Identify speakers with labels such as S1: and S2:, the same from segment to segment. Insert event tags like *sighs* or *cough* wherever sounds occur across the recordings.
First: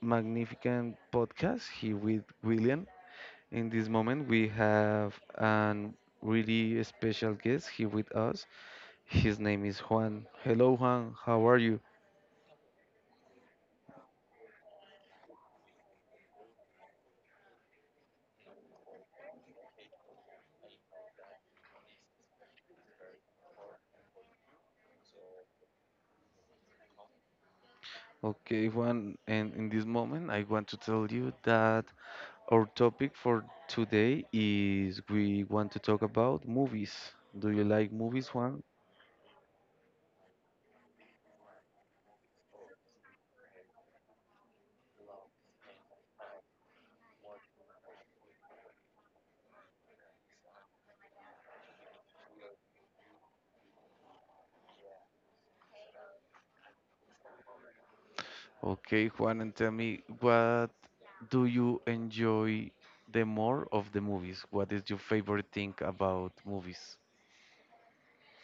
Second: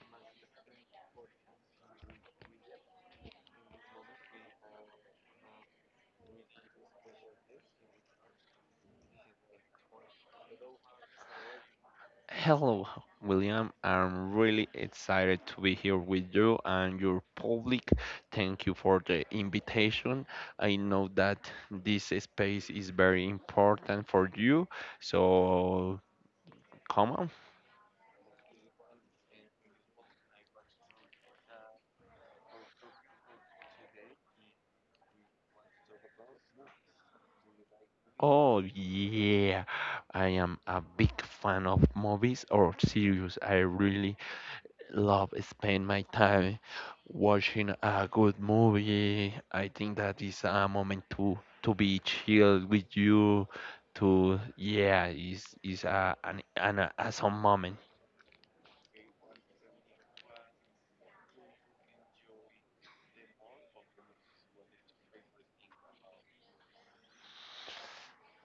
S1: magnificent podcast here with William. In this moment, we have an really special guest here with us. His name is Juan. Hello, Juan. How are you?
S2: Hello, William. I'm really excited to be here with you and your public. Thank you for the invitation. I know that this space is very important for you, so come on.
S1: Okay, Juan. And in this moment, I want to tell you that our topic for today is we want to talk about movies. Do you like movies,
S2: Oh,
S1: Juan?
S2: yeah. I am a big fan of movies or series. I really love spend my time watching a good movie. I think that is a moment to be chill with you. To yeah, is a an awesome moment.
S1: Okay, Juan, and tell me, what do you enjoy the more of the movies? What is your favorite thing about movies?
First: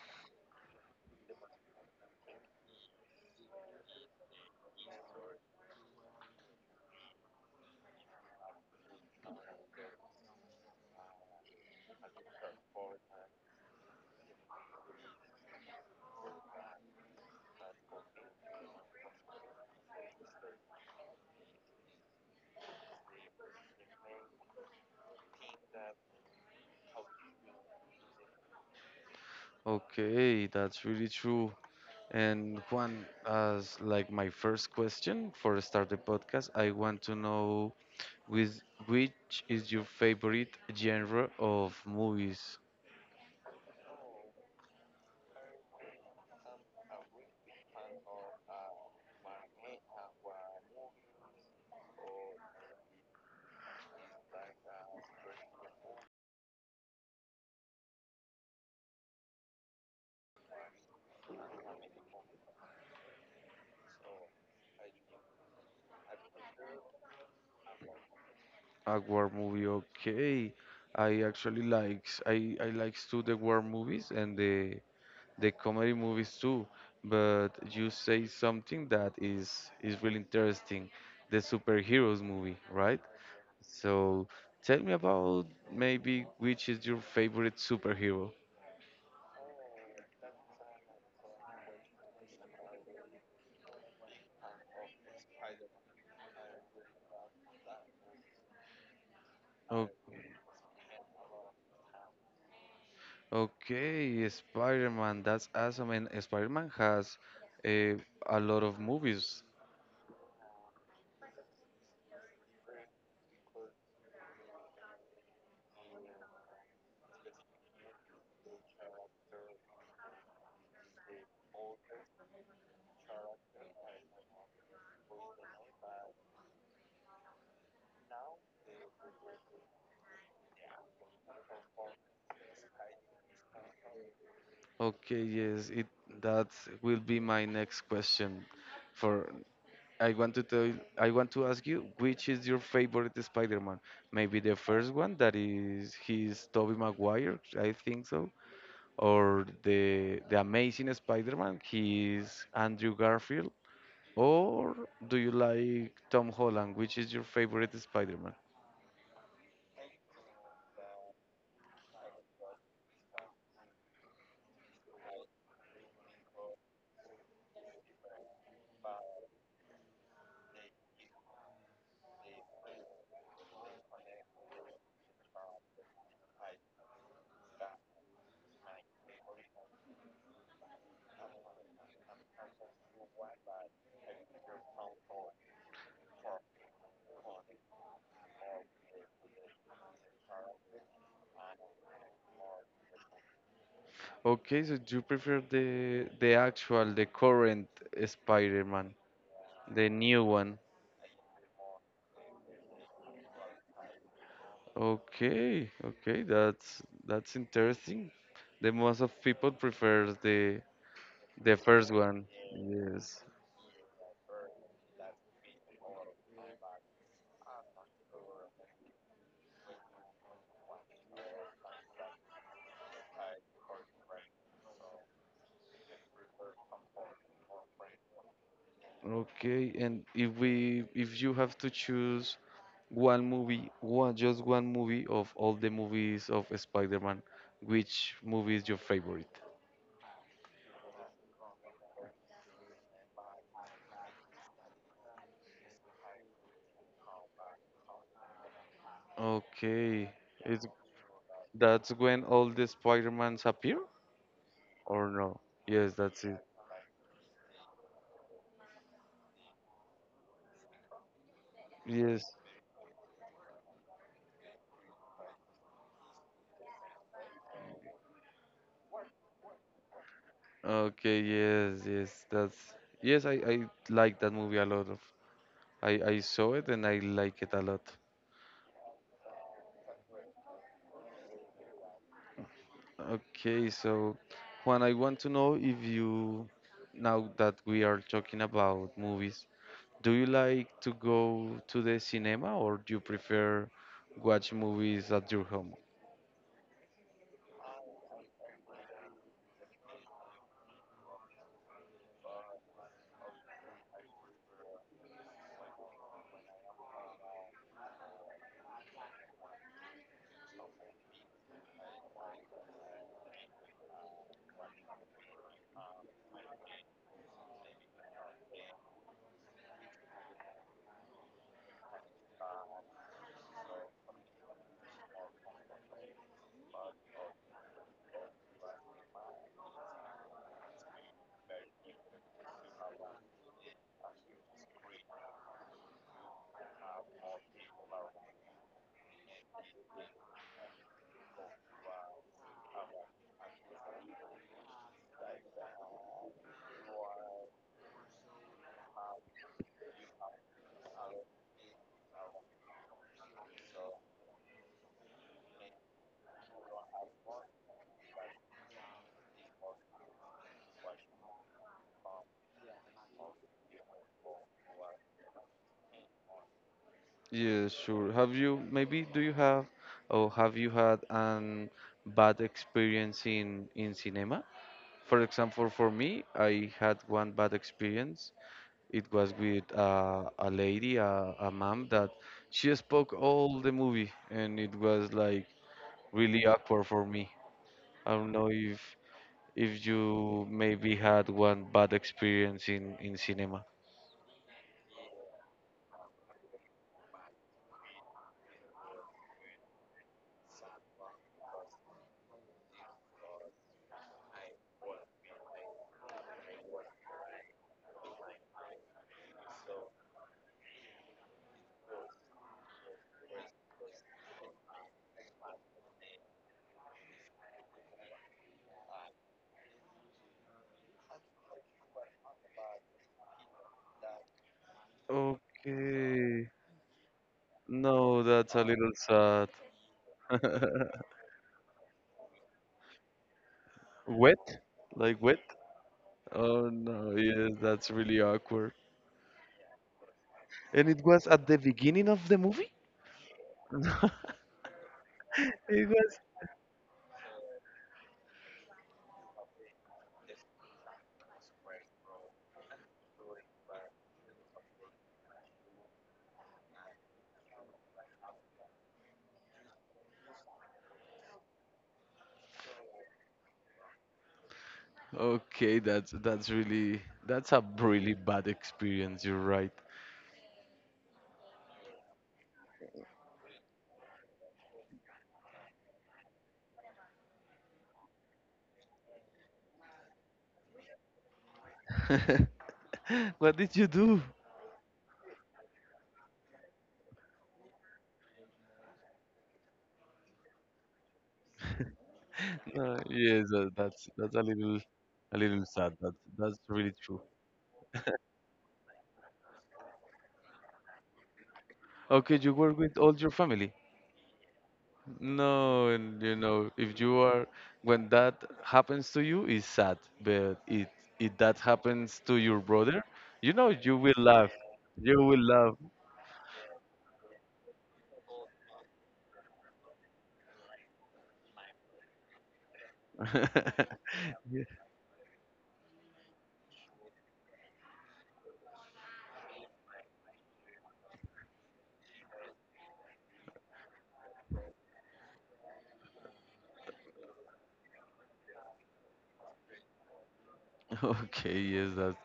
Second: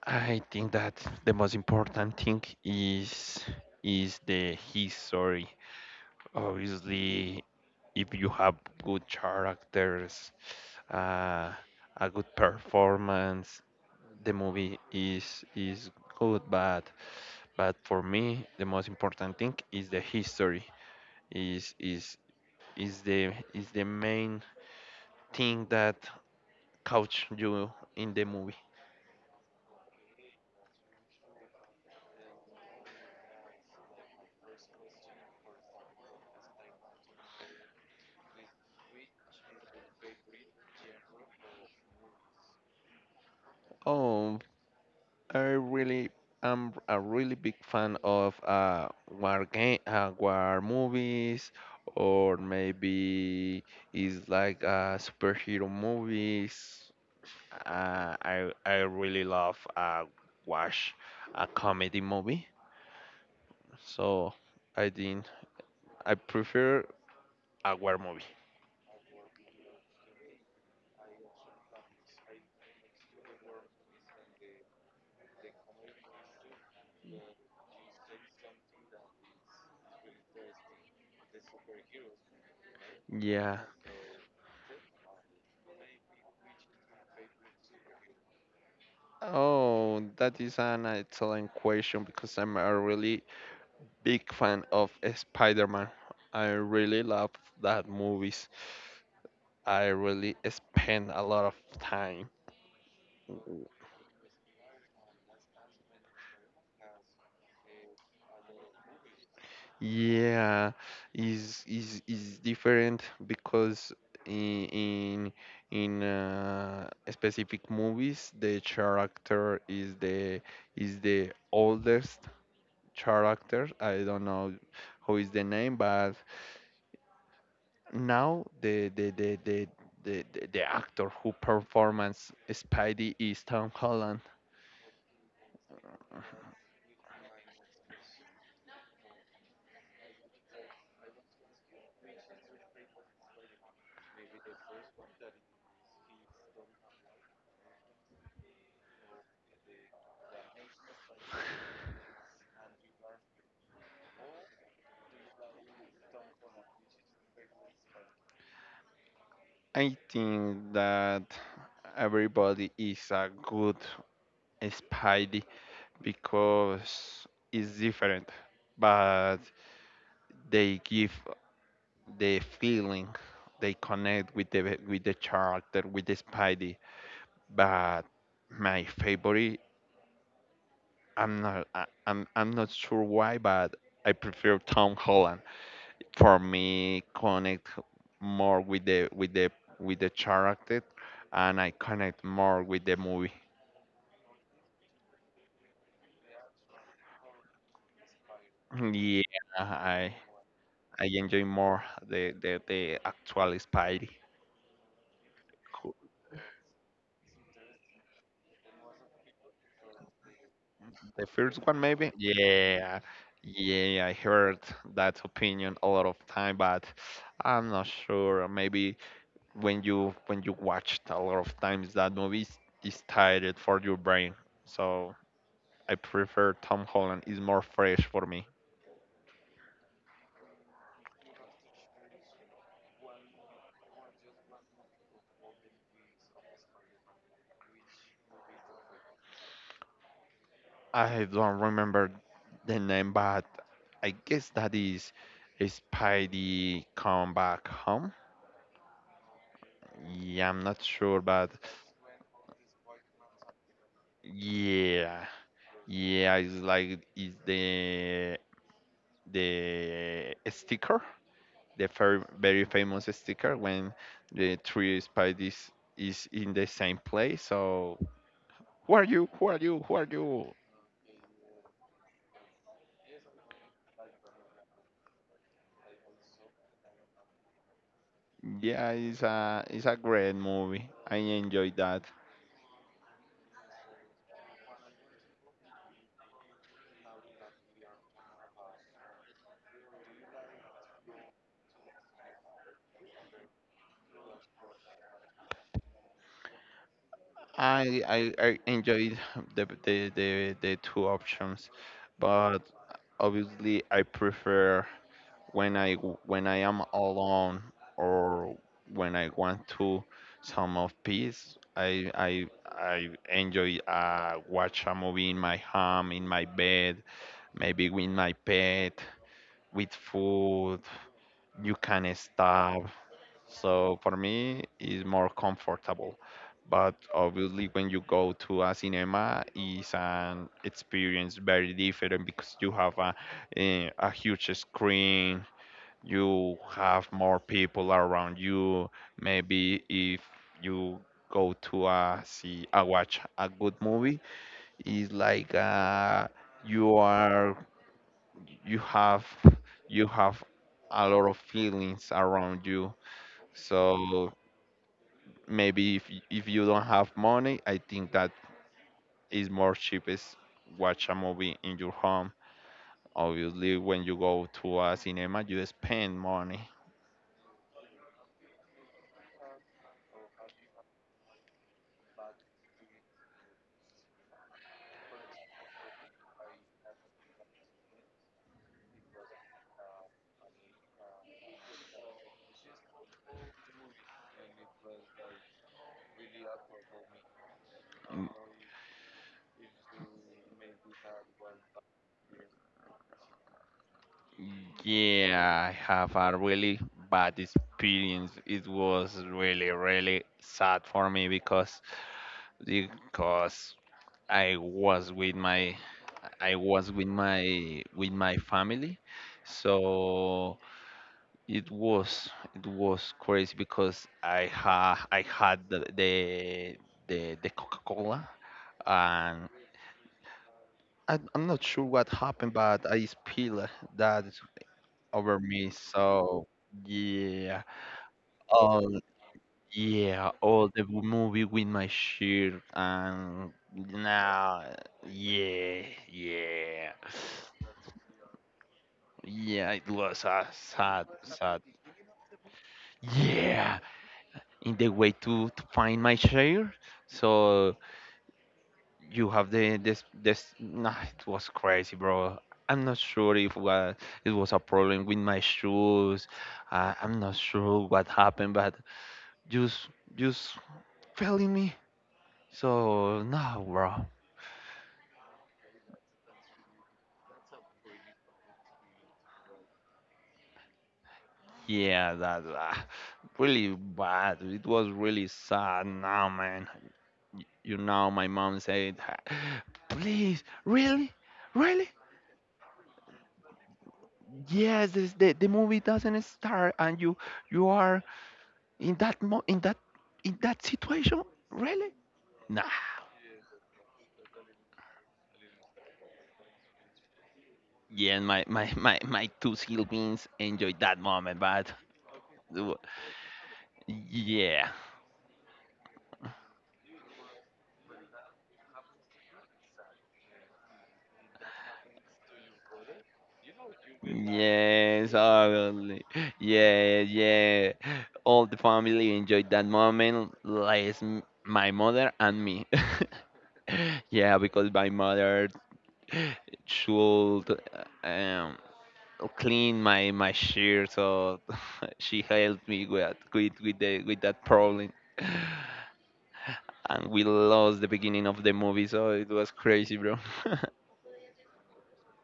S2: I think that the most important thing is the history. Obviously, if you have good characters, uh, a good performance, the movie is good. But for me, the most important thing is the history. Is is is the main thing that couch you in the movie.
S1: Okay, that's really true. And Juan, as like my first question for start the podcast, I want to know with which is your favorite genre of movies?
S2: Oh, I really am a really big fan of war game, war movies, or maybe is like superhero movies. I really love watch a comedy movie. So I think I prefer a war movie.
S1: A war movie, okay. I actually likes I likes to the war movies and the comedy movies too. But you say something that is really interesting, the superheroes movie, right?
S2: Yeah.
S1: So tell me about maybe which is your favorite superhero.
S2: Oh, that is an excellent question because I'm a really big fan of Spider-Man. I really love that movies. I
S1: Oh,
S2: really spend a lot of time.
S1: okay, Spider-Man, that's awesome. And Spider-Man has a, a lot of movies.
S2: Yeah, is different because in in in specific movies the character is the oldest character. I don't know who is the name, but now the actor who performs Spidey is Tom Holland.
S1: Okay, yes, it that will be my next question for I want to tell, I want to ask you, which is your favorite Spider-Man? Maybe the first one that is he's Tobey Maguire, I think so, or the Amazing Spider-Man, he's Andrew Garfield, or do you like Tom Holland? Which is your favorite Spider-Man?
S2: I think that everybody is a good Spidey because it's different, but they give the feeling they connect with the character with the Spidey. But my favorite I'm not sure why, but I prefer Tom Holland. For me, connect more with the with the with the character, and I connect more with the movie.
S1: Okay, so do you prefer the actual, the current
S2: *laughs*
S1: Spider-Man,
S2: Yeah,
S1: the
S2: I
S1: new one?
S2: I enjoy more the actual Spidey.
S1: Okay,
S2: Who-
S1: okay, that's interesting. The most of people prefers the
S2: The
S1: The
S2: first one
S1: first
S2: maybe?
S1: one,
S2: Yeah.
S1: yes.
S2: Yeah, I heard that opinion a lot of time, but I'm not sure. Maybe when you watched a lot of times that movie is tired for your brain, so I prefer Tom Holland is more fresh for me.
S1: Okay, and if you have to choose one movie, one just one movie of all the movies of Spider-Man, which movie is your favorite?
S2: I don't remember the name, but I guess that is Spidey Come Back Home.
S1: Okay,
S2: Yeah, I'm
S1: it's
S2: not sure, but
S1: that's when all the Spider-Mans appear or
S2: yeah
S1: no? Yes, that's
S2: yeah,
S1: it.
S2: it's like it's the sticker, the
S1: Yes.
S2: very famous sticker when the three Spideys is in the same place. So who are you? Who are you? Who are you?
S1: Okay, yes, yes, that's yes, I like that movie a lot of. I saw it and I like it a lot.
S2: Yeah, it's a great movie. I enjoyed that.
S1: Okay, so Juan, I want to know if you, now that we are talking about movies, do you like to go to the cinema or do you prefer watch movies at your home?
S2: I enjoyed *laughs* the two options, but obviously I prefer when I am alone, or when I want to some of peace, I enjoy watch a movie in my home, in my bed, maybe with my pet, with food. You can stop. So for me, it's more comfortable. But obviously, when you go to a cinema, is an experience very different because you have a huge screen, you have more people around you. Maybe if you go to a see a watch a good movie, it's like you are you have you have a lot of feelings around you. So maybe if if you don't have money, I think that is more cheapest watch a movie in your home. Obviously, when you go to a cinema, you spend money.
S1: Yeah, sure. Have you, maybe do you have or Have you had an bad experience in cinema? For example, for me, I had one bad experience. It was with a lady, a mom, that she spoke all the movie, and it was like really awkward for me. I don't know if you maybe had one bad experience in cinema.
S2: Yeah, I have a really bad experience. It was really, really sad for me because I was with my I was with my family. So it was crazy because I had the Coca-Cola, and I, I'm not sure what happened, but I spilled that over me. So
S1: Okay.
S2: yeah.
S1: No, that's a little
S2: Oh,
S1: sad.
S2: yeah.
S1: *laughs*
S2: Oh, the movie with my shirt and
S1: Wet?
S2: nah,
S1: Like wet?
S2: yeah,
S1: Oh
S2: yeah.
S1: no, yes, that's really awkward.
S2: Yeah, it was a
S1: And it
S2: sad,
S1: was at the
S2: sad.
S1: beginning of the movie?
S2: Yeah,
S1: *laughs*
S2: in the way to
S1: It
S2: find my
S1: was
S2: share. So you have the this this. Nah, it was crazy, bro. I'm not sure if it was a problem with my shoes. I'm not sure what happened, but just just fell in me. So nah, bro.
S1: Okay, that's a really bad experience. You're right.
S2: Yeah, that really bad. It was really sad. Now, man, you know, my mom said, *sighs* "Please, really, really."
S1: *laughs* What did you do?
S2: Yes, this, the movie doesn't start, and you are in that in that situation, really? Nah.
S1: Yes, that's a little sad. That's really true.
S2: Yeah, my two siblings enjoyed that moment, but
S1: Okay, you
S2: uh,
S1: work with all your family.
S2: yeah,
S1: No, and you know if you are when that happens to you it's sad, but it if that happens to your brother, you will laugh.
S2: Yes,
S1: You will laugh.
S2: obviously. Yeah, yeah. All the family enjoyed that moment, less my mother and me. *laughs*
S1: *laughs*
S2: Yeah,
S1: Yeah.
S2: because my mother should um, clean my shirt, so *laughs* she helped me with that problem. *laughs* And we lost the beginning of the movie, so it was crazy, bro. *laughs*
S1: Okay, yes,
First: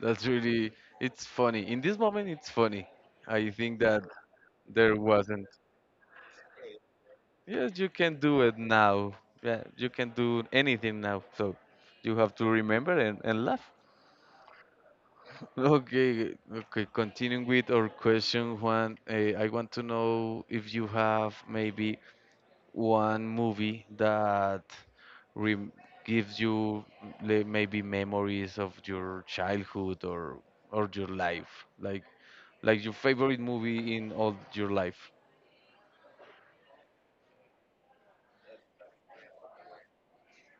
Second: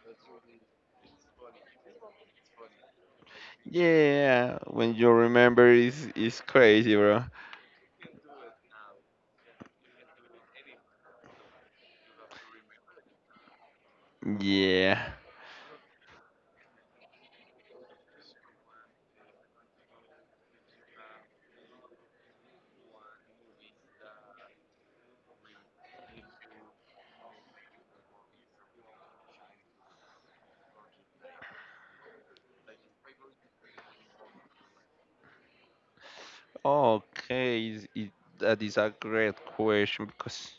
S1: That's really, it's funny. In this moment, it's funny. I think that
S2: Yeah, when
S1: there
S2: you
S1: wasn't.
S2: remember, it's crazy, bro.
S1: Yes, you can do it now. Yeah, you can do anything now. So you have to remember and laugh. *laughs*
S2: Yeah.
S1: Okay, okay. Continuing with our question, Juan, I want to know if you have maybe one movie that rem gives you maybe memories of your childhood or your life, like your favorite movie in all your life.
S2: Okay, that is a great question because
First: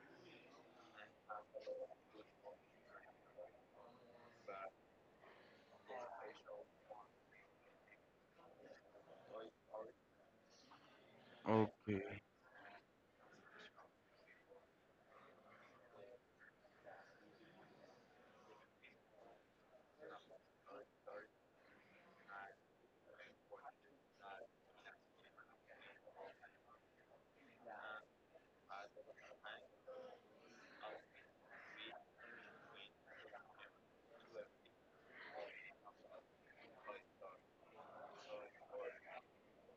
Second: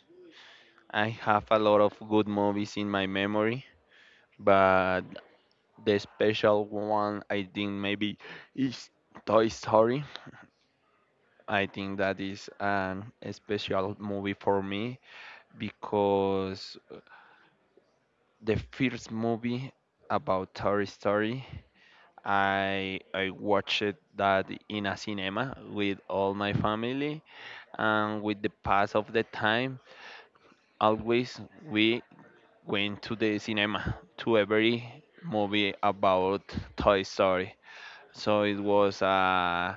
S2: I have a lot of good movies in my memory, but the special one I think maybe is Toy Story. I think
S1: Okay.
S2: that is an a special movie for me because the first movie about Toy Story, I watched that in a cinema with all my family, and with the pass of the time always we went to the cinema to every movie about Toy Story. So it was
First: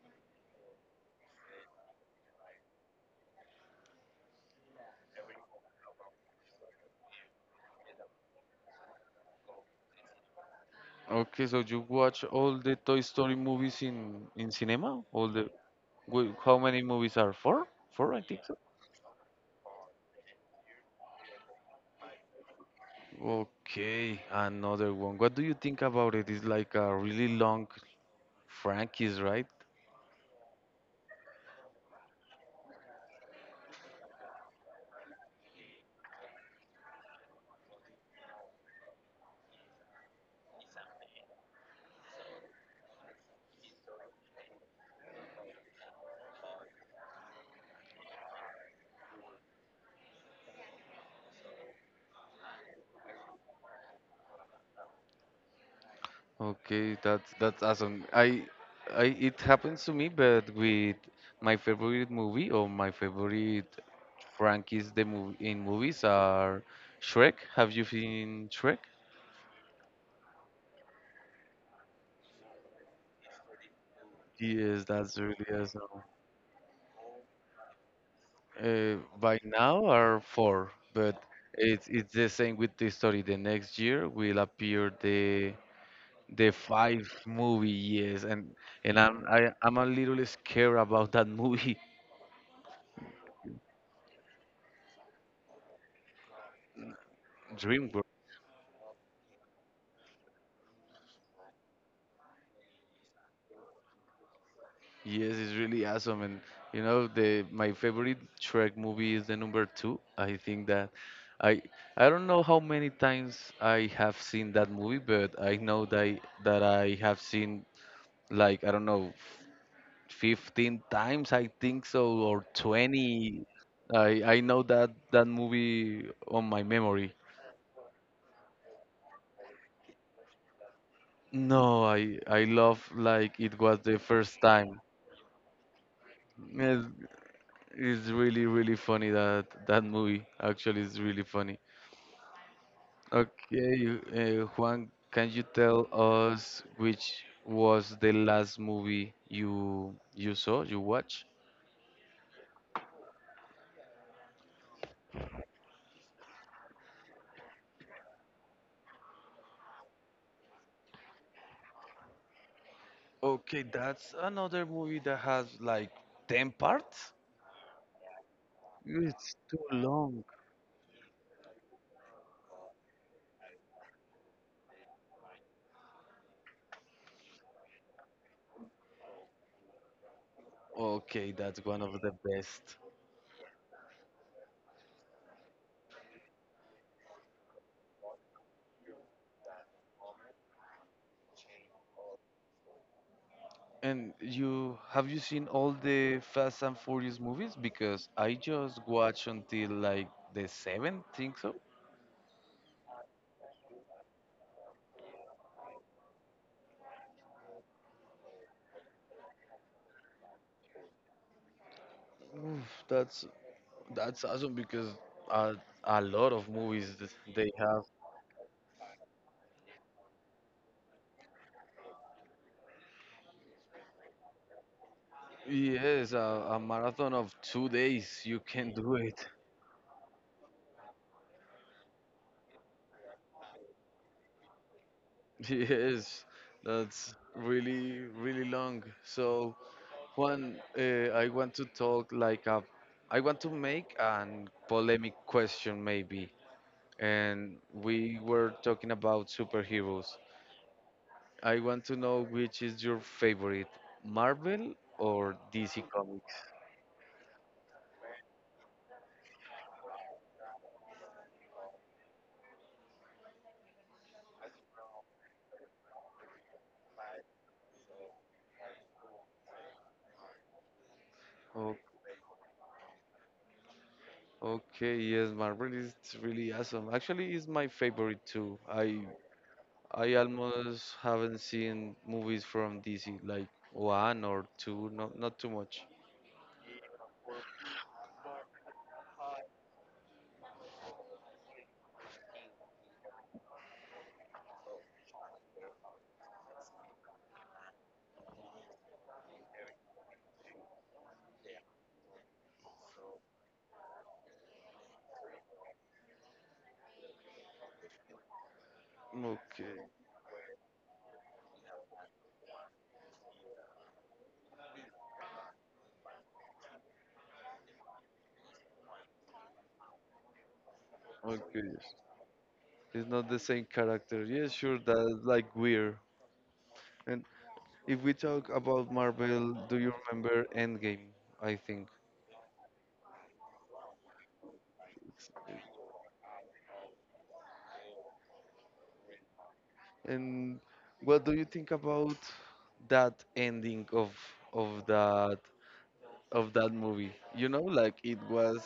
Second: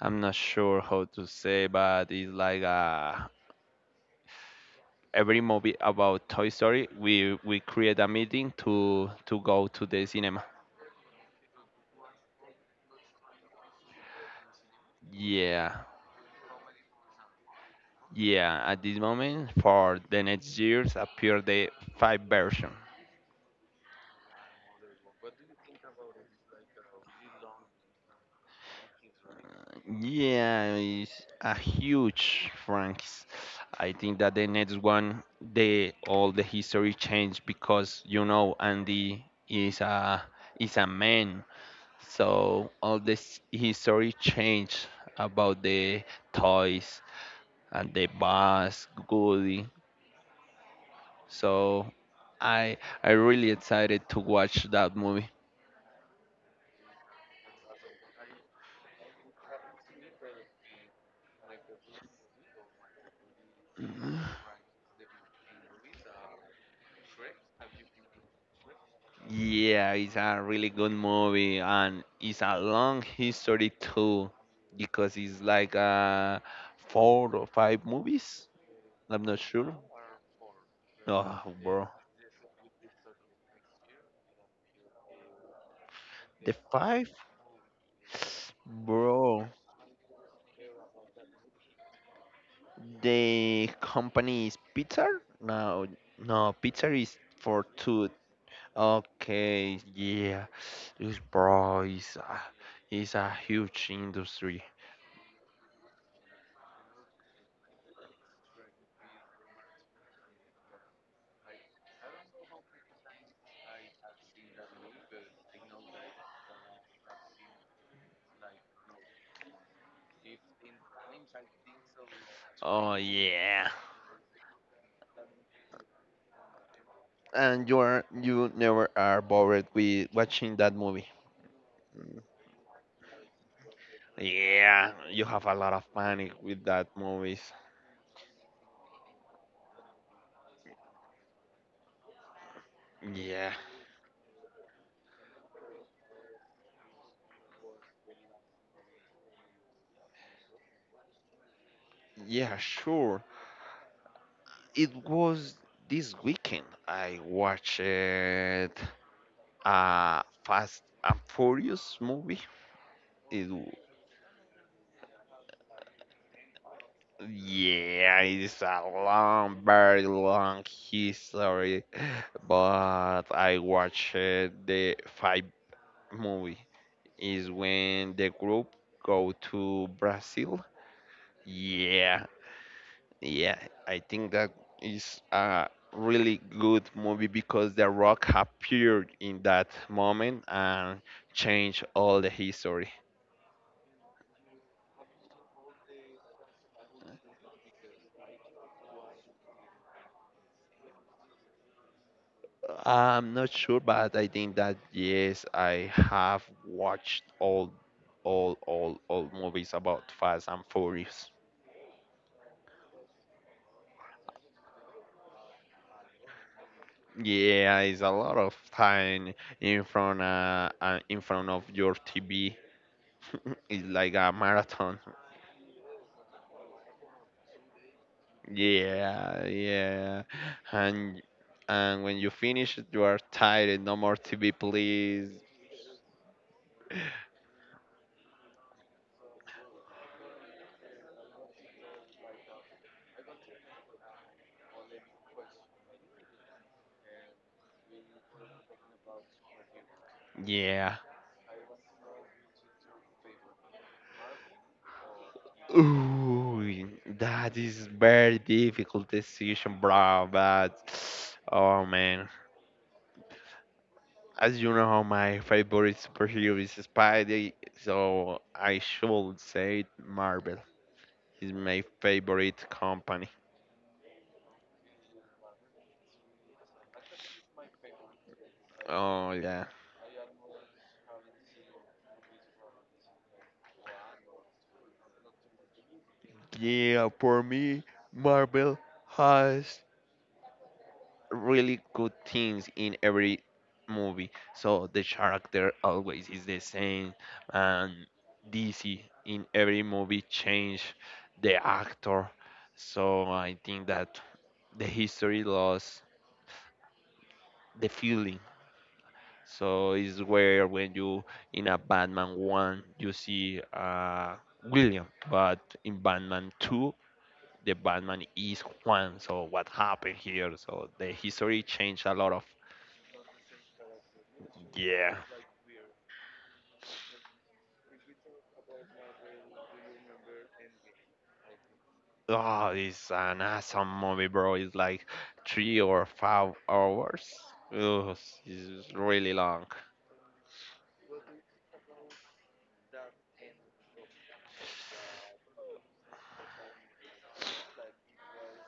S2: I'm not sure how to say, but it's like every movie about Toy Story, we create a meeting to go to the cinema.
S1: Okay, so you watch all the Toy Story movies in cinema? All the
S2: Yeah,
S1: Wait, how many movies are? Four? Four, I think so.
S2: yeah. At this moment, for the next years, appear the five version.
S1: Okay, another one. What do you think about it? It's like a really long franchise, right?
S2: Yeah, it's a huge Franks. I think that the next one, the all the history changed because you know Andy is a man, so all this history changed about the toys and the bus, Goody. So I I really excited to watch that movie.
S1: Okay, that's awesome. I It happens to me, but with my favorite movie or my favorite franchise the movie in movies are Shrek. Have you seen Shrek?
S2: Yeah, it's a really good movie, and it's a long history too
S1: Yes,
S2: because
S1: that's
S2: it's
S1: really
S2: like
S1: awesome.
S2: four or five movies. I'm not
S1: By
S2: sure.
S1: now are four, but
S2: Oh, bro.
S1: it's the same with the story. The next year will appear the
S2: The
S1: five
S2: five?
S1: movie. Yes, and I'm
S2: Bro.
S1: I, I'm a little scared about that movie,
S2: The company is Pizza? No, no, Pizza is
S1: *laughs*
S2: for
S1: DreamWorks.
S2: two. Okay, yeah. This bro is is a huge industry.
S1: Yes, it's really awesome, and you know the my favorite Shrek movie is the number two. I think that I I don't know how many times I have seen that movie, but I know that I have seen like I don't know 15 times I think so or
S2: Oh,
S1: 20.
S2: yeah.
S1: I i know that that movie on my memory.
S2: And you are you never are bored with watching that movie.
S1: No, I love like it was the first time.
S2: Yeah, you have a lot of panic with
S1: it's,
S2: that movies.
S1: it's really really funny that that movie actually is really funny.
S2: Yeah,
S1: Okay, Juan, can you tell us which was the last movie you watched?
S2: yeah, sure. It was this weekend I watched a Fast and Furious movie. It
S1: Okay,
S2: w-
S1: that's another movie that has like 10 parts.
S2: yeah, it is a
S1: It's
S2: long,
S1: too
S2: very
S1: long.
S2: long history, but I watched the five movie. Is when the group go to Brazil.
S1: Okay, that's one of the
S2: Yeah,
S1: best.
S2: yeah. I think that is a really good movie because The Rock appeared in that moment and changed all the history.
S1: And you seen all the Fast and Furious movies? Because I just watched until like the seventh, think so.
S2: I'm not sure, but I think that yes, I have watched all movies about Fast and Furious.
S1: Oof, that's awesome because a, a lot of movies they
S2: Yeah,
S1: have.
S2: it's a lot of time in front of your TV. *laughs* It's like a marathon.
S1: Yes, a marathon of 2 days. You can do it. *laughs*
S2: Yeah, yeah. And when you finish, it, you are tired. And no more TV, please.
S1: Yes, that's really really long. So. Juan, I want to talk I want to make an polemic question maybe. And we were talking about superheroes.
S2: Yeah.
S1: I want to know which is your favorite, Marvel or DC Comics?
S2: Ooh, that is very difficult decision, bro. But *sighs* oh man, as you know, my favorite superhero is Spidey, so I should say Marvel is
S1: Oh,
S2: my favorite company.
S1: okay, yes, Marvel is really awesome. Actually, it's my favorite too. I
S2: Oh yeah.
S1: I almost haven't seen movies from DC, like one or two, not too much.
S2: Yeah, for me, Marvel has really good things in every movie. So the character always is the same, and DC in every movie change the actor. So I think that the history lost the feeling.
S1: Okay,
S2: So it's where when you in a Batman one you see William, but in Batman two the Batman is Juan. So what happened here? So the history
S1: okay.
S2: changed a lot of
S1: It's not the same character. Yeah, sure,
S2: yeah.
S1: that's like weird. And if we talk about Marvel, do you remember Endgame? I think.
S2: Oh, it's an awesome movie, bro. It's like
S1: It's-
S2: 3 or 5 hours. Ugh, it's really long.
S1: And what do you think about that ending of that of that movie? You know, like it was.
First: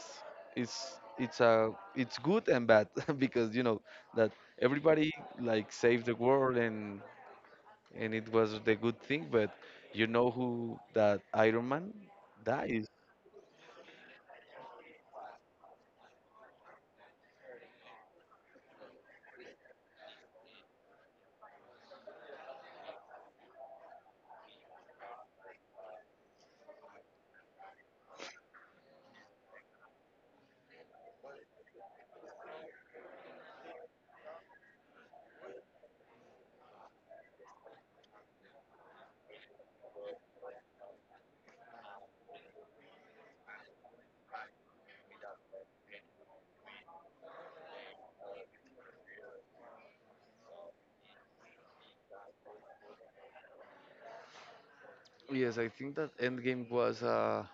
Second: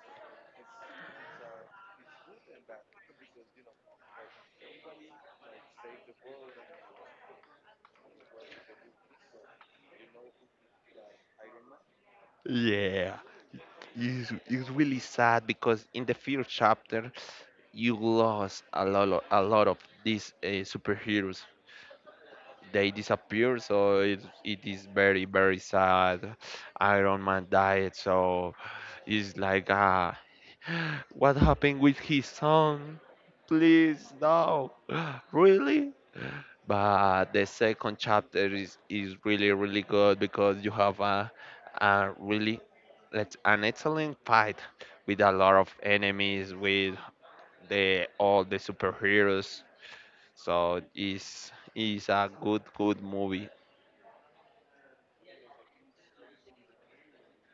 S1: It's good and bad *laughs* because you know that everybody like saved the world and it was the good thing, but you know who that Iron Man dies.
S2: Yeah, it's really sad because in the first chapter you lost a lot of these superheroes. They disappear, so it is very very sad. Iron Man died, so it's like a what happened with his son? Please, no. *gasps* Really? But the second chapter is really, really good because you have a really let an excellent fight with a lot of enemies, with the all the superheroes. So it's a good, good movie.
S1: Yes, I think that Endgame was a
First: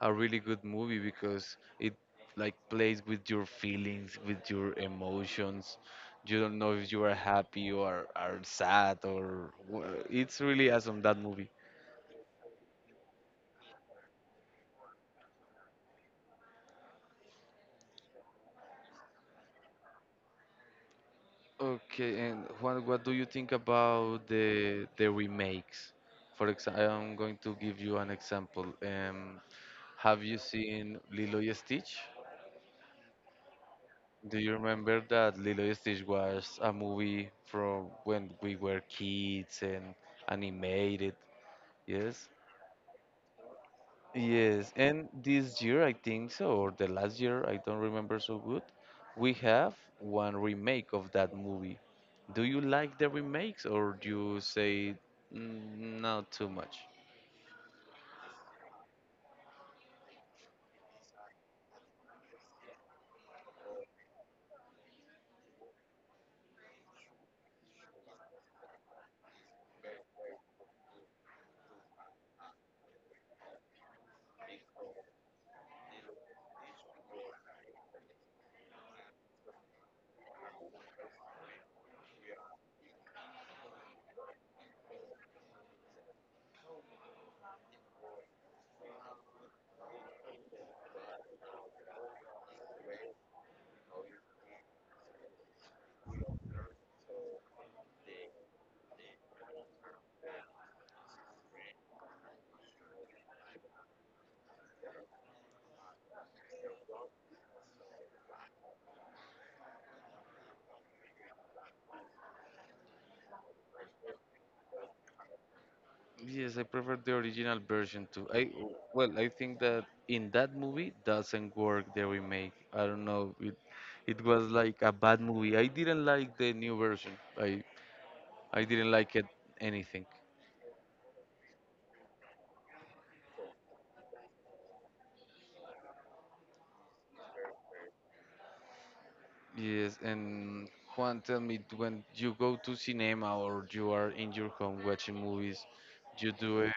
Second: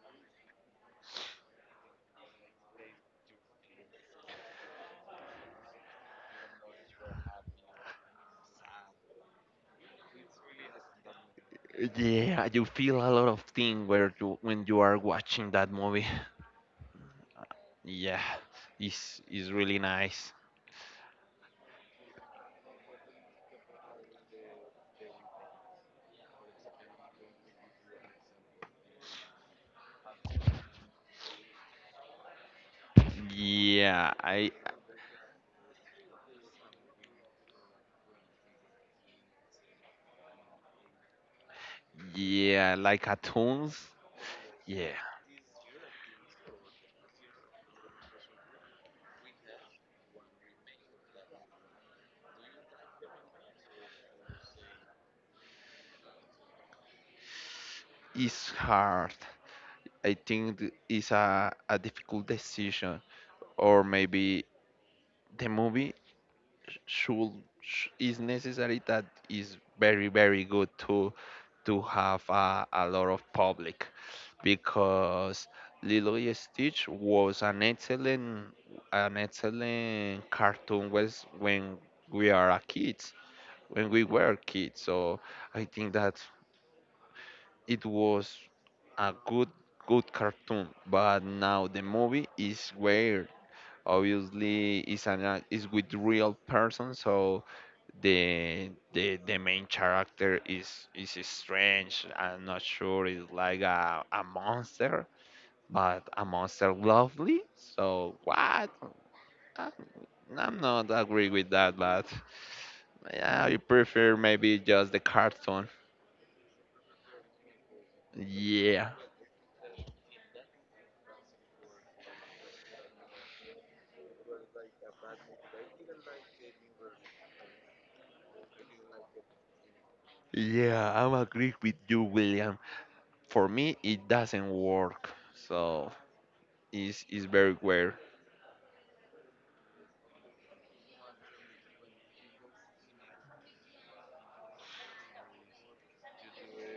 S1: a really good movie because it like plays with your feelings, with your emotions. You don't know if you are happy or are sad or it's really awesome that movie.
S2: Yeah, you feel a lot of thing where you, when you are watching that movie. *laughs* Yeah, it's really nice.
S1: Okay, and what do you think about the remakes? For example, I'm going to give you an example. Have you seen Lilo and Stitch?
S2: Yeah,
S1: Do
S2: I
S1: you remember that Lilo and Stitch was a movie from when we were kids and animated? Yes.
S2: yeah, like atoms.
S1: Yes.
S2: Yeah,
S1: And this year, I think so, or the last year, I don't remember so good, we have one remake of that movie. Do you like the remakes or do you say mm, not too much?
S2: it's hard. I think it's a difficult decision, or maybe the movie should is necessary that is very very good to have a lot of public because Lilo and Stitch was an excellent cartoon was when we are a kids when we were kids. So I think that it was a good cartoon, but now the movie is weird. Obviously it's with real person. So the main character is strange. I'm not sure, it's like a monster, but a monster lovely. So what? i'm, I'm not agree with that, but yeah, I prefer maybe just the cartoon.
S1: Yes, I prefer the original version too. I
S2: Yeah.
S1: Well, I think that in that movie doesn't work the remake. I don't know. It was like a bad movie. I didn't like the new version. I I didn't like it anything.
S2: Yeah i'm agree with you, William. For me it doesn't work, so it's very weird.
S1: Yes, and Juan, tell me when you go to cinema or you are in your home watching movies, you do it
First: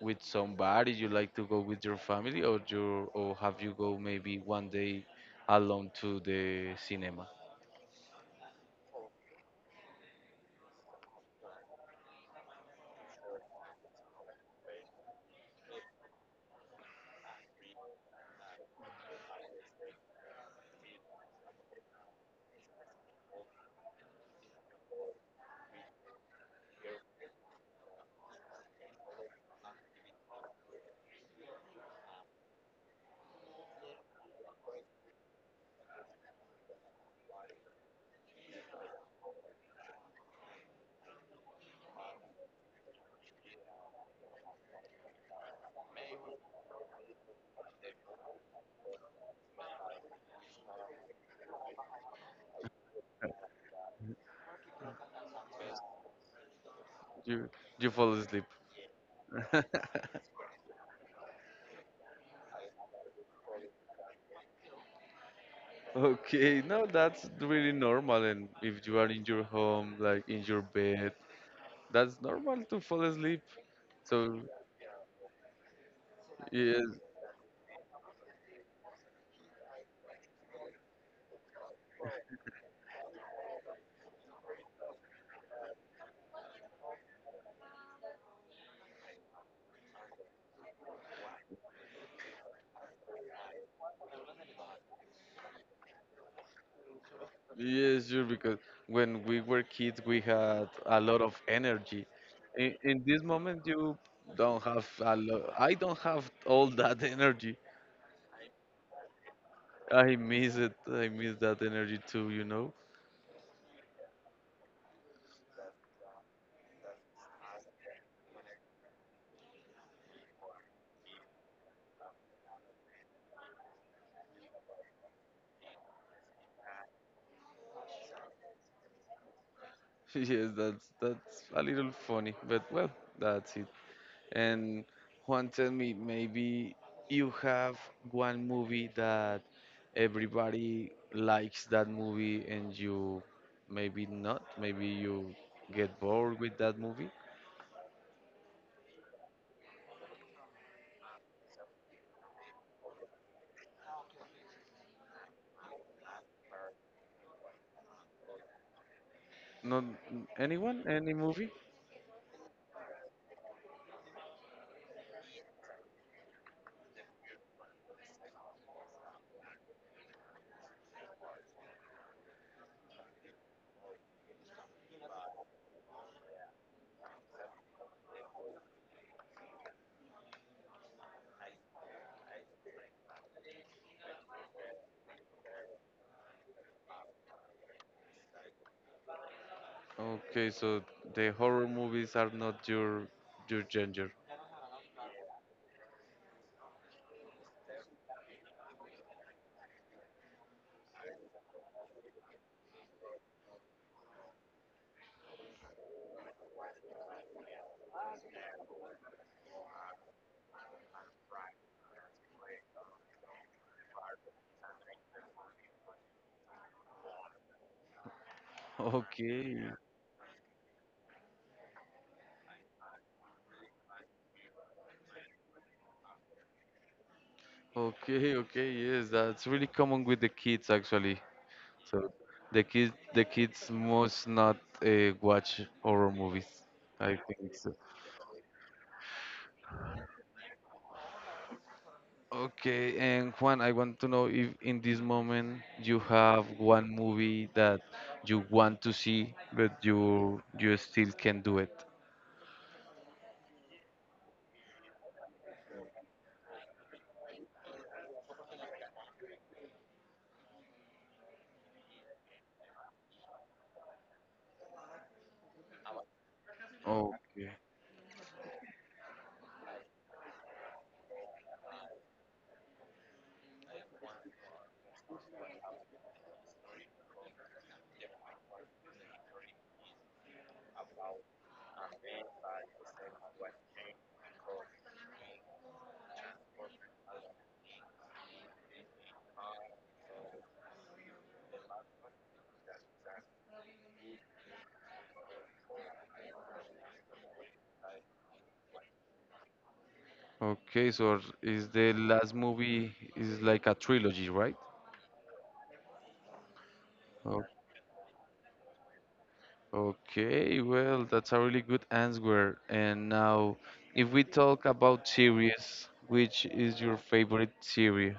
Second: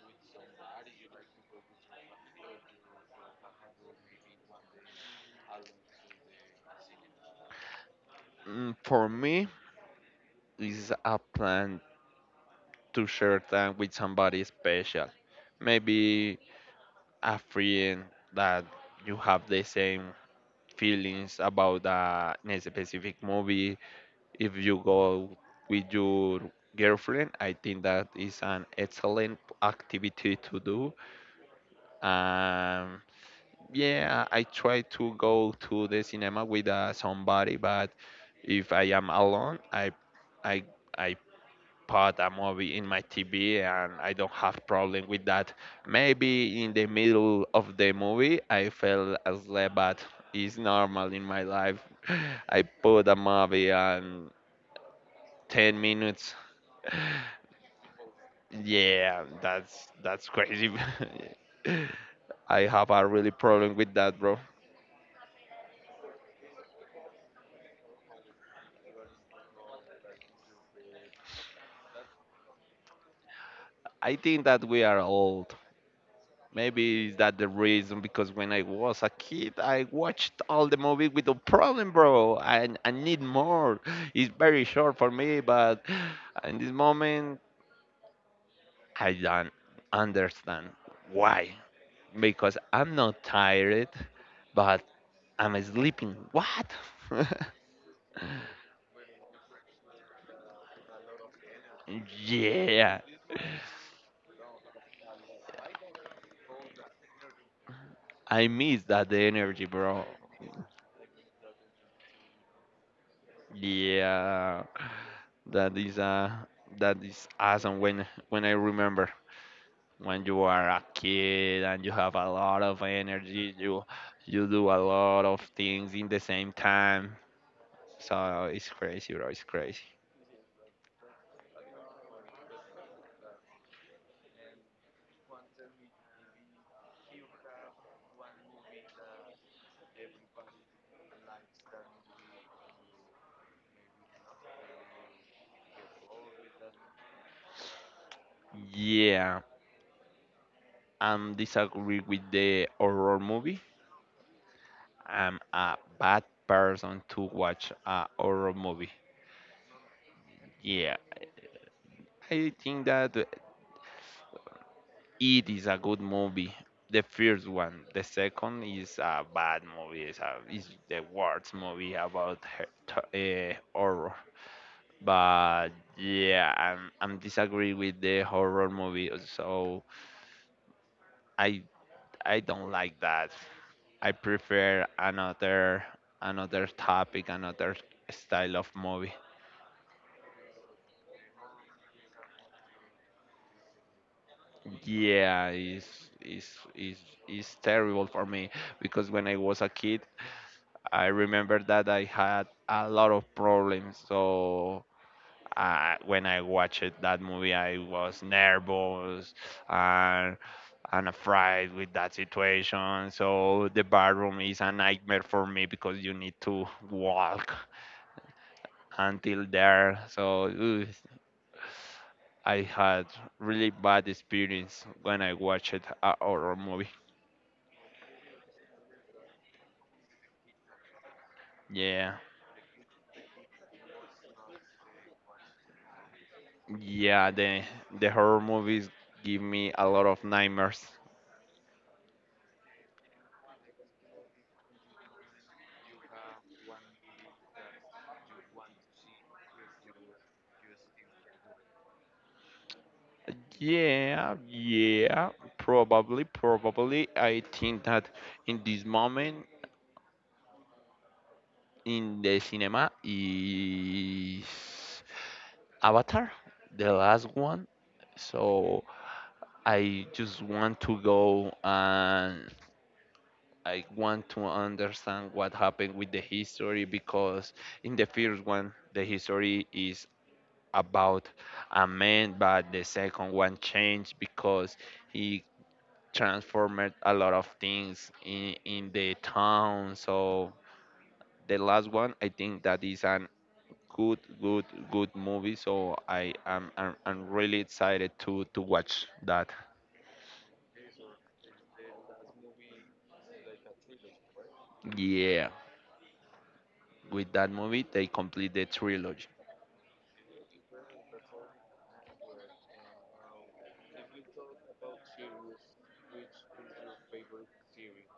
S1: with somebody. You like to go with your family, or have you go maybe one day alone to the cinema?
S2: Mm, for me it's a plan to share time with somebody special, maybe a friend that you have the same feelings about a specific movie. If you go with your girlfriend, I think that is an excellent activity to do. um, yeah, I try to go to the cinema with somebody, but if I am alone, I I put a movie in my TV and I don't have problem with that. Maybe in the middle of the movie I fell asleep, but it's normal in my life. *laughs* I put a movie and 10 minutes. *laughs*
S1: you you fall asleep. *laughs*
S2: Yeah, that's crazy. *laughs* I have a really problem with that, bro.
S1: Okay, no, that's really normal. And if you are in your home, like in your bed, that's normal to fall asleep.
S2: I
S1: So
S2: think that we are old.
S1: yes,
S2: Maybe is that the reason, because when I was a kid, I watched all the movie with no problem, bro. I need more. It's very short for me, but in this moment, I don't understand why. Because I'm not tired, but I'm sleeping. What? *laughs*
S1: yes, sure. Because when we were kids, we had a lot of energy. In,
S2: Yeah,
S1: in this moment, you don't have a lot. I don't have all that *laughs* energy.
S2: I miss that energy, bro.
S1: I miss it. I miss that energy too. You know. *laughs*
S2: Yeah, that is uh, that is awesome when I remember. When you are a kid and you have a lot of energy, you do a lot of things in the same time. So it's crazy, bro, it's crazy.
S1: Yes, that's a little funny, but well, that's it. And Juan, tell me maybe you have one movie that everybody likes that movie and you maybe not, maybe you get bored with that movie.
S2: Yeah, I'm disagree with the horror movie. I'm a bad person to watch a horror movie.
S1: Not anyone,
S2: Yeah,
S1: any movie?
S2: I think that it is a good movie, the first one. The second is a bad movie. It's the worst movie about her, horror. But yeah, I'm disagree with the horror movie, so I I don't like that. I prefer another another topic, another style of movie.
S1: Okay, so the horror movies are not your genre. *laughs*
S2: Yeah, it's terrible for me because when I was a kid, I remember that I had a lot of problems. So when I watched that movie, I was nervous and afraid with that situation. So the bathroom is a nightmare for me because you need to walk until
S1: Okay.
S2: there. So ugh, I had really bad experience when I watched a horror movie.
S1: Okay, okay, yes, that's really common with the kids actually. So
S2: Yeah,
S1: the kids must not watch horror movies. I
S2: yeah.
S1: think so.
S2: The horror movies give me a lot of nightmares.
S1: Okay, and Juan, I want to know if in this moment you have one movie that you want to see, but you still can do it.
S2: Yeah, yeah, probably. I think that in this moment in the cinema is Avatar, the last
S1: Okay.
S2: one. So I just want to go and I want to understand what happened with the history, because in the first one, the history is about a man, but the second one changed because he transformed a lot of things in the town. So the last one, I think that is an good, good, good movie. So I'm really excited to watch that.
S1: Okay, so is the last movie is like a trilogy, right?
S2: Yeah, with that movie they complete the trilogy.
S1: Okay, well, that's a really good answer. And now, if we talk about series, which is your favorite series?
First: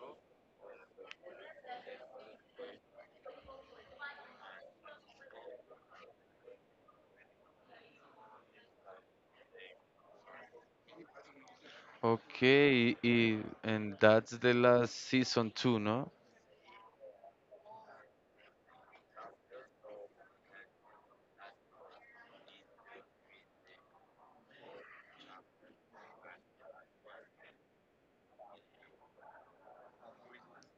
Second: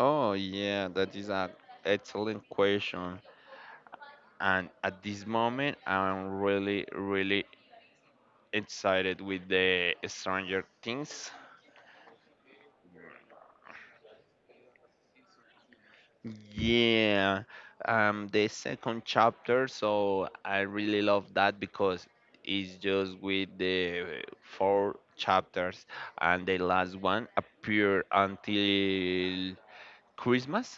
S2: Oh yeah, that is an excellent question. And at this moment, I'm really, really excited with the Stranger Things.
S1: Okay, and that's the last season two, no?
S2: Yeah, the second chapter, so I really love that because it's just with the four chapters, and the last one appear until Christmas.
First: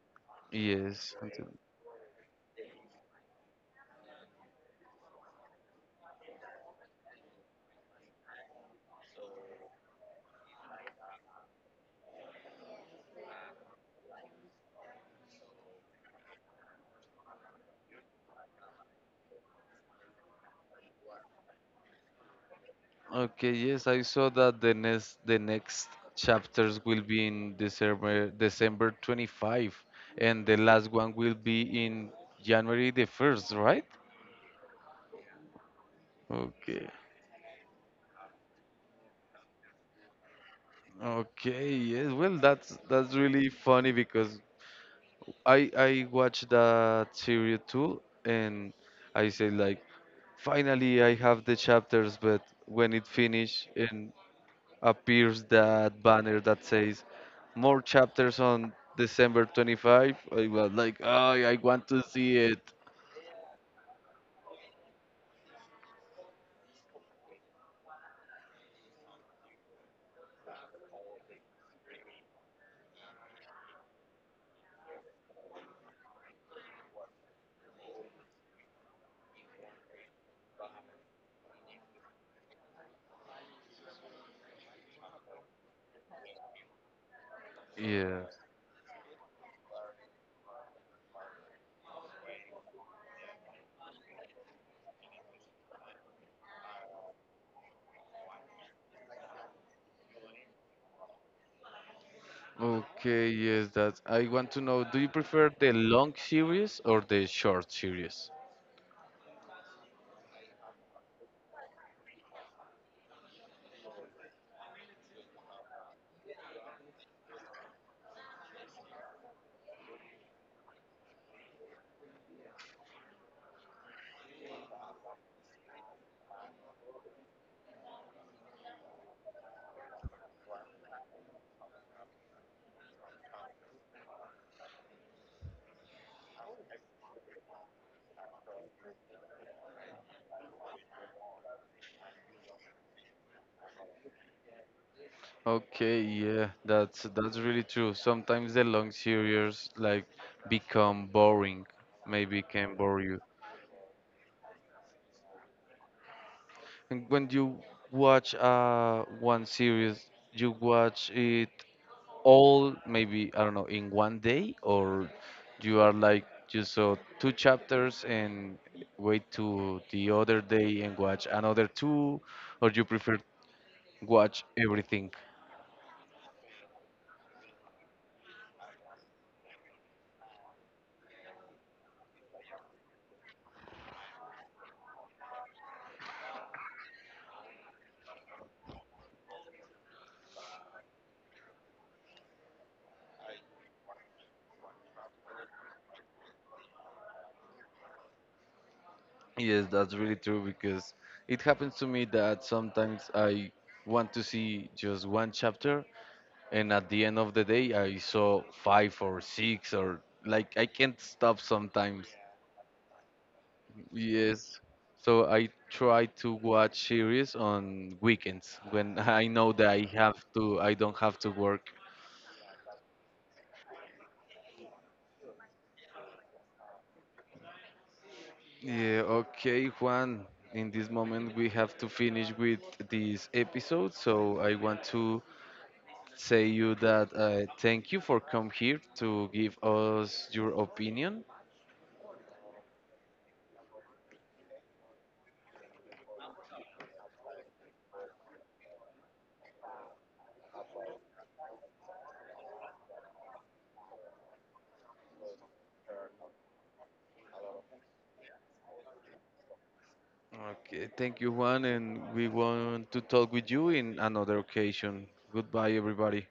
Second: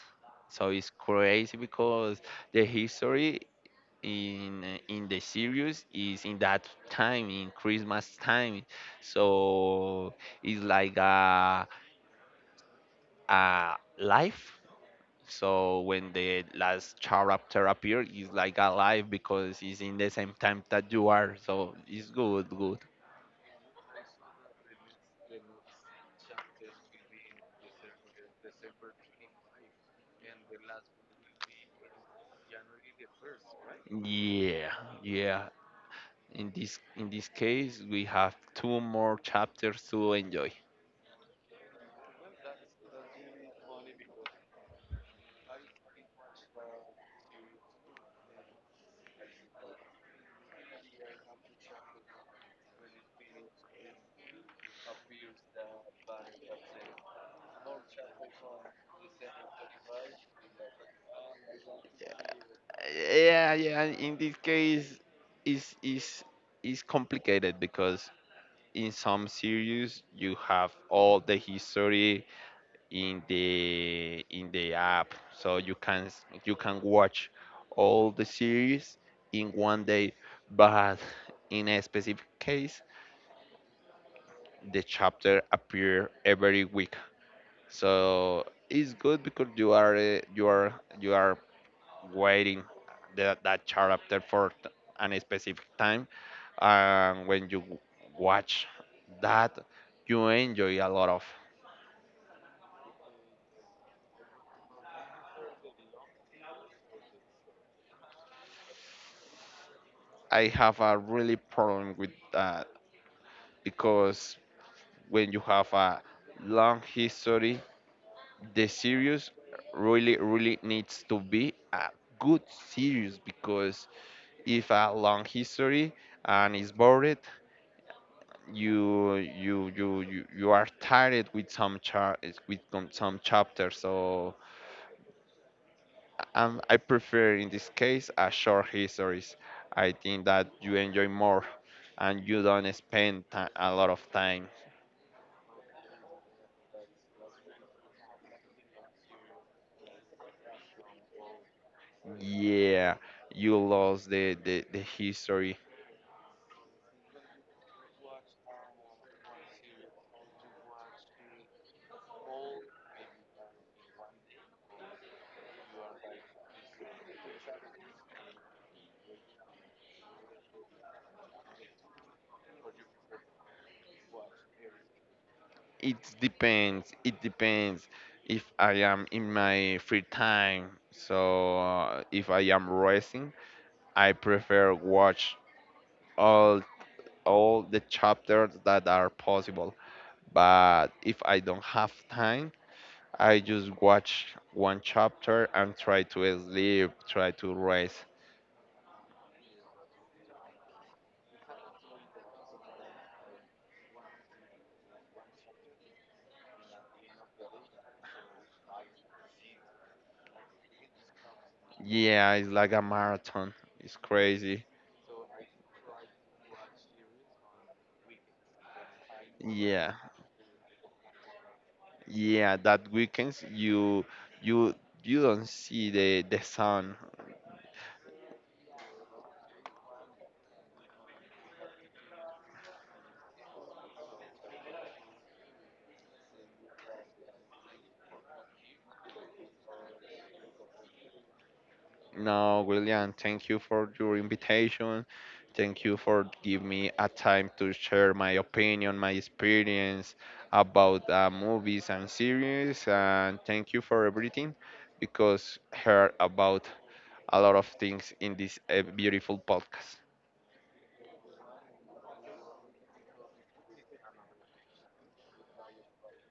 S2: So it's
S1: Yes.
S2: crazy because the history in the series is in that time, in Christmas time. So it's like a life, so when the last chapter appears, it's like alive because it's in the same time that you are. So it's good, good.
S1: Okay, yes, I saw that the next chapters will be in December 25, and the last one will be in January the 1st, right?
S2: Yeah, yeah.
S1: Okay.
S2: In this case, we have two more chapters to enjoy.
S1: Okay, yes. Well, that's really funny because I watched that series too, and I say like, finally I have the chapters. But when it finished and appears that banner that says more chapters on December 25, I was like, oh, I want to see it.
S2: Yeah, yeah. In this case, is is is complicated because in some series you have all the history in the app, so you can watch all the series in one day, but in a specific case the chapter appear every week.
S1: Yeah.
S2: So it's good because you are you are you are waiting that chapter for an specific time, and when watch that, you enjoy a lot of.
S1: Okay. Yes, that's. I want to know. Do you prefer the long series or the short series?
S2: I have a really problem with that, because when you have a long history, the series really, really needs to be a good series, because if a long history and it's bored, you are tired with some some chapters. So I prefer in this case a short histories. I think that you enjoy more and you don't spend a lot of time.
S1: Okay, yeah, that's really true. Sometimes the long series like become boring, maybe can
S2: Yeah,
S1: bore you.
S2: you lost the history.
S1: And when you watch one series, you watch it all maybe I don't know in one day, or you are like you saw two chapters and wait to the other day and watch another two, or you prefer watch everything.
S2: It depends. It depends if I am in my free time. So if I am racing, I prefer watch all all the chapters that are possible. But if I don't have time, I just watch one chapter and try to sleep, try to rest.
S1: Yes, that's really true because it happens to me that sometimes I want to see just one chapter, and at the end of the day, I saw five or six, or like I can't stop sometimes.
S2: Yeah, it's like a marathon. It's
S1: Yes.
S2: crazy.
S1: So I try to watch series on weekends when I know that I
S2: Yeah.
S1: have to, I don't have to work.
S2: Yeah, that weekends you you don't see the sun.
S1: Yeah, okay, Juan. In this moment, we have to finish with this episode, so I want to say you that thank you for come here to give us your opinion.
S2: No, William, thank you for your invitation. Thank you for giving me a time to share my opinion, my experience about movies and series. And thank you for everything, because heard about a lot of things in this beautiful podcast.
S1: Okay, thank you, Juan, and we want to talk with you in another occasion. Goodbye, everybody.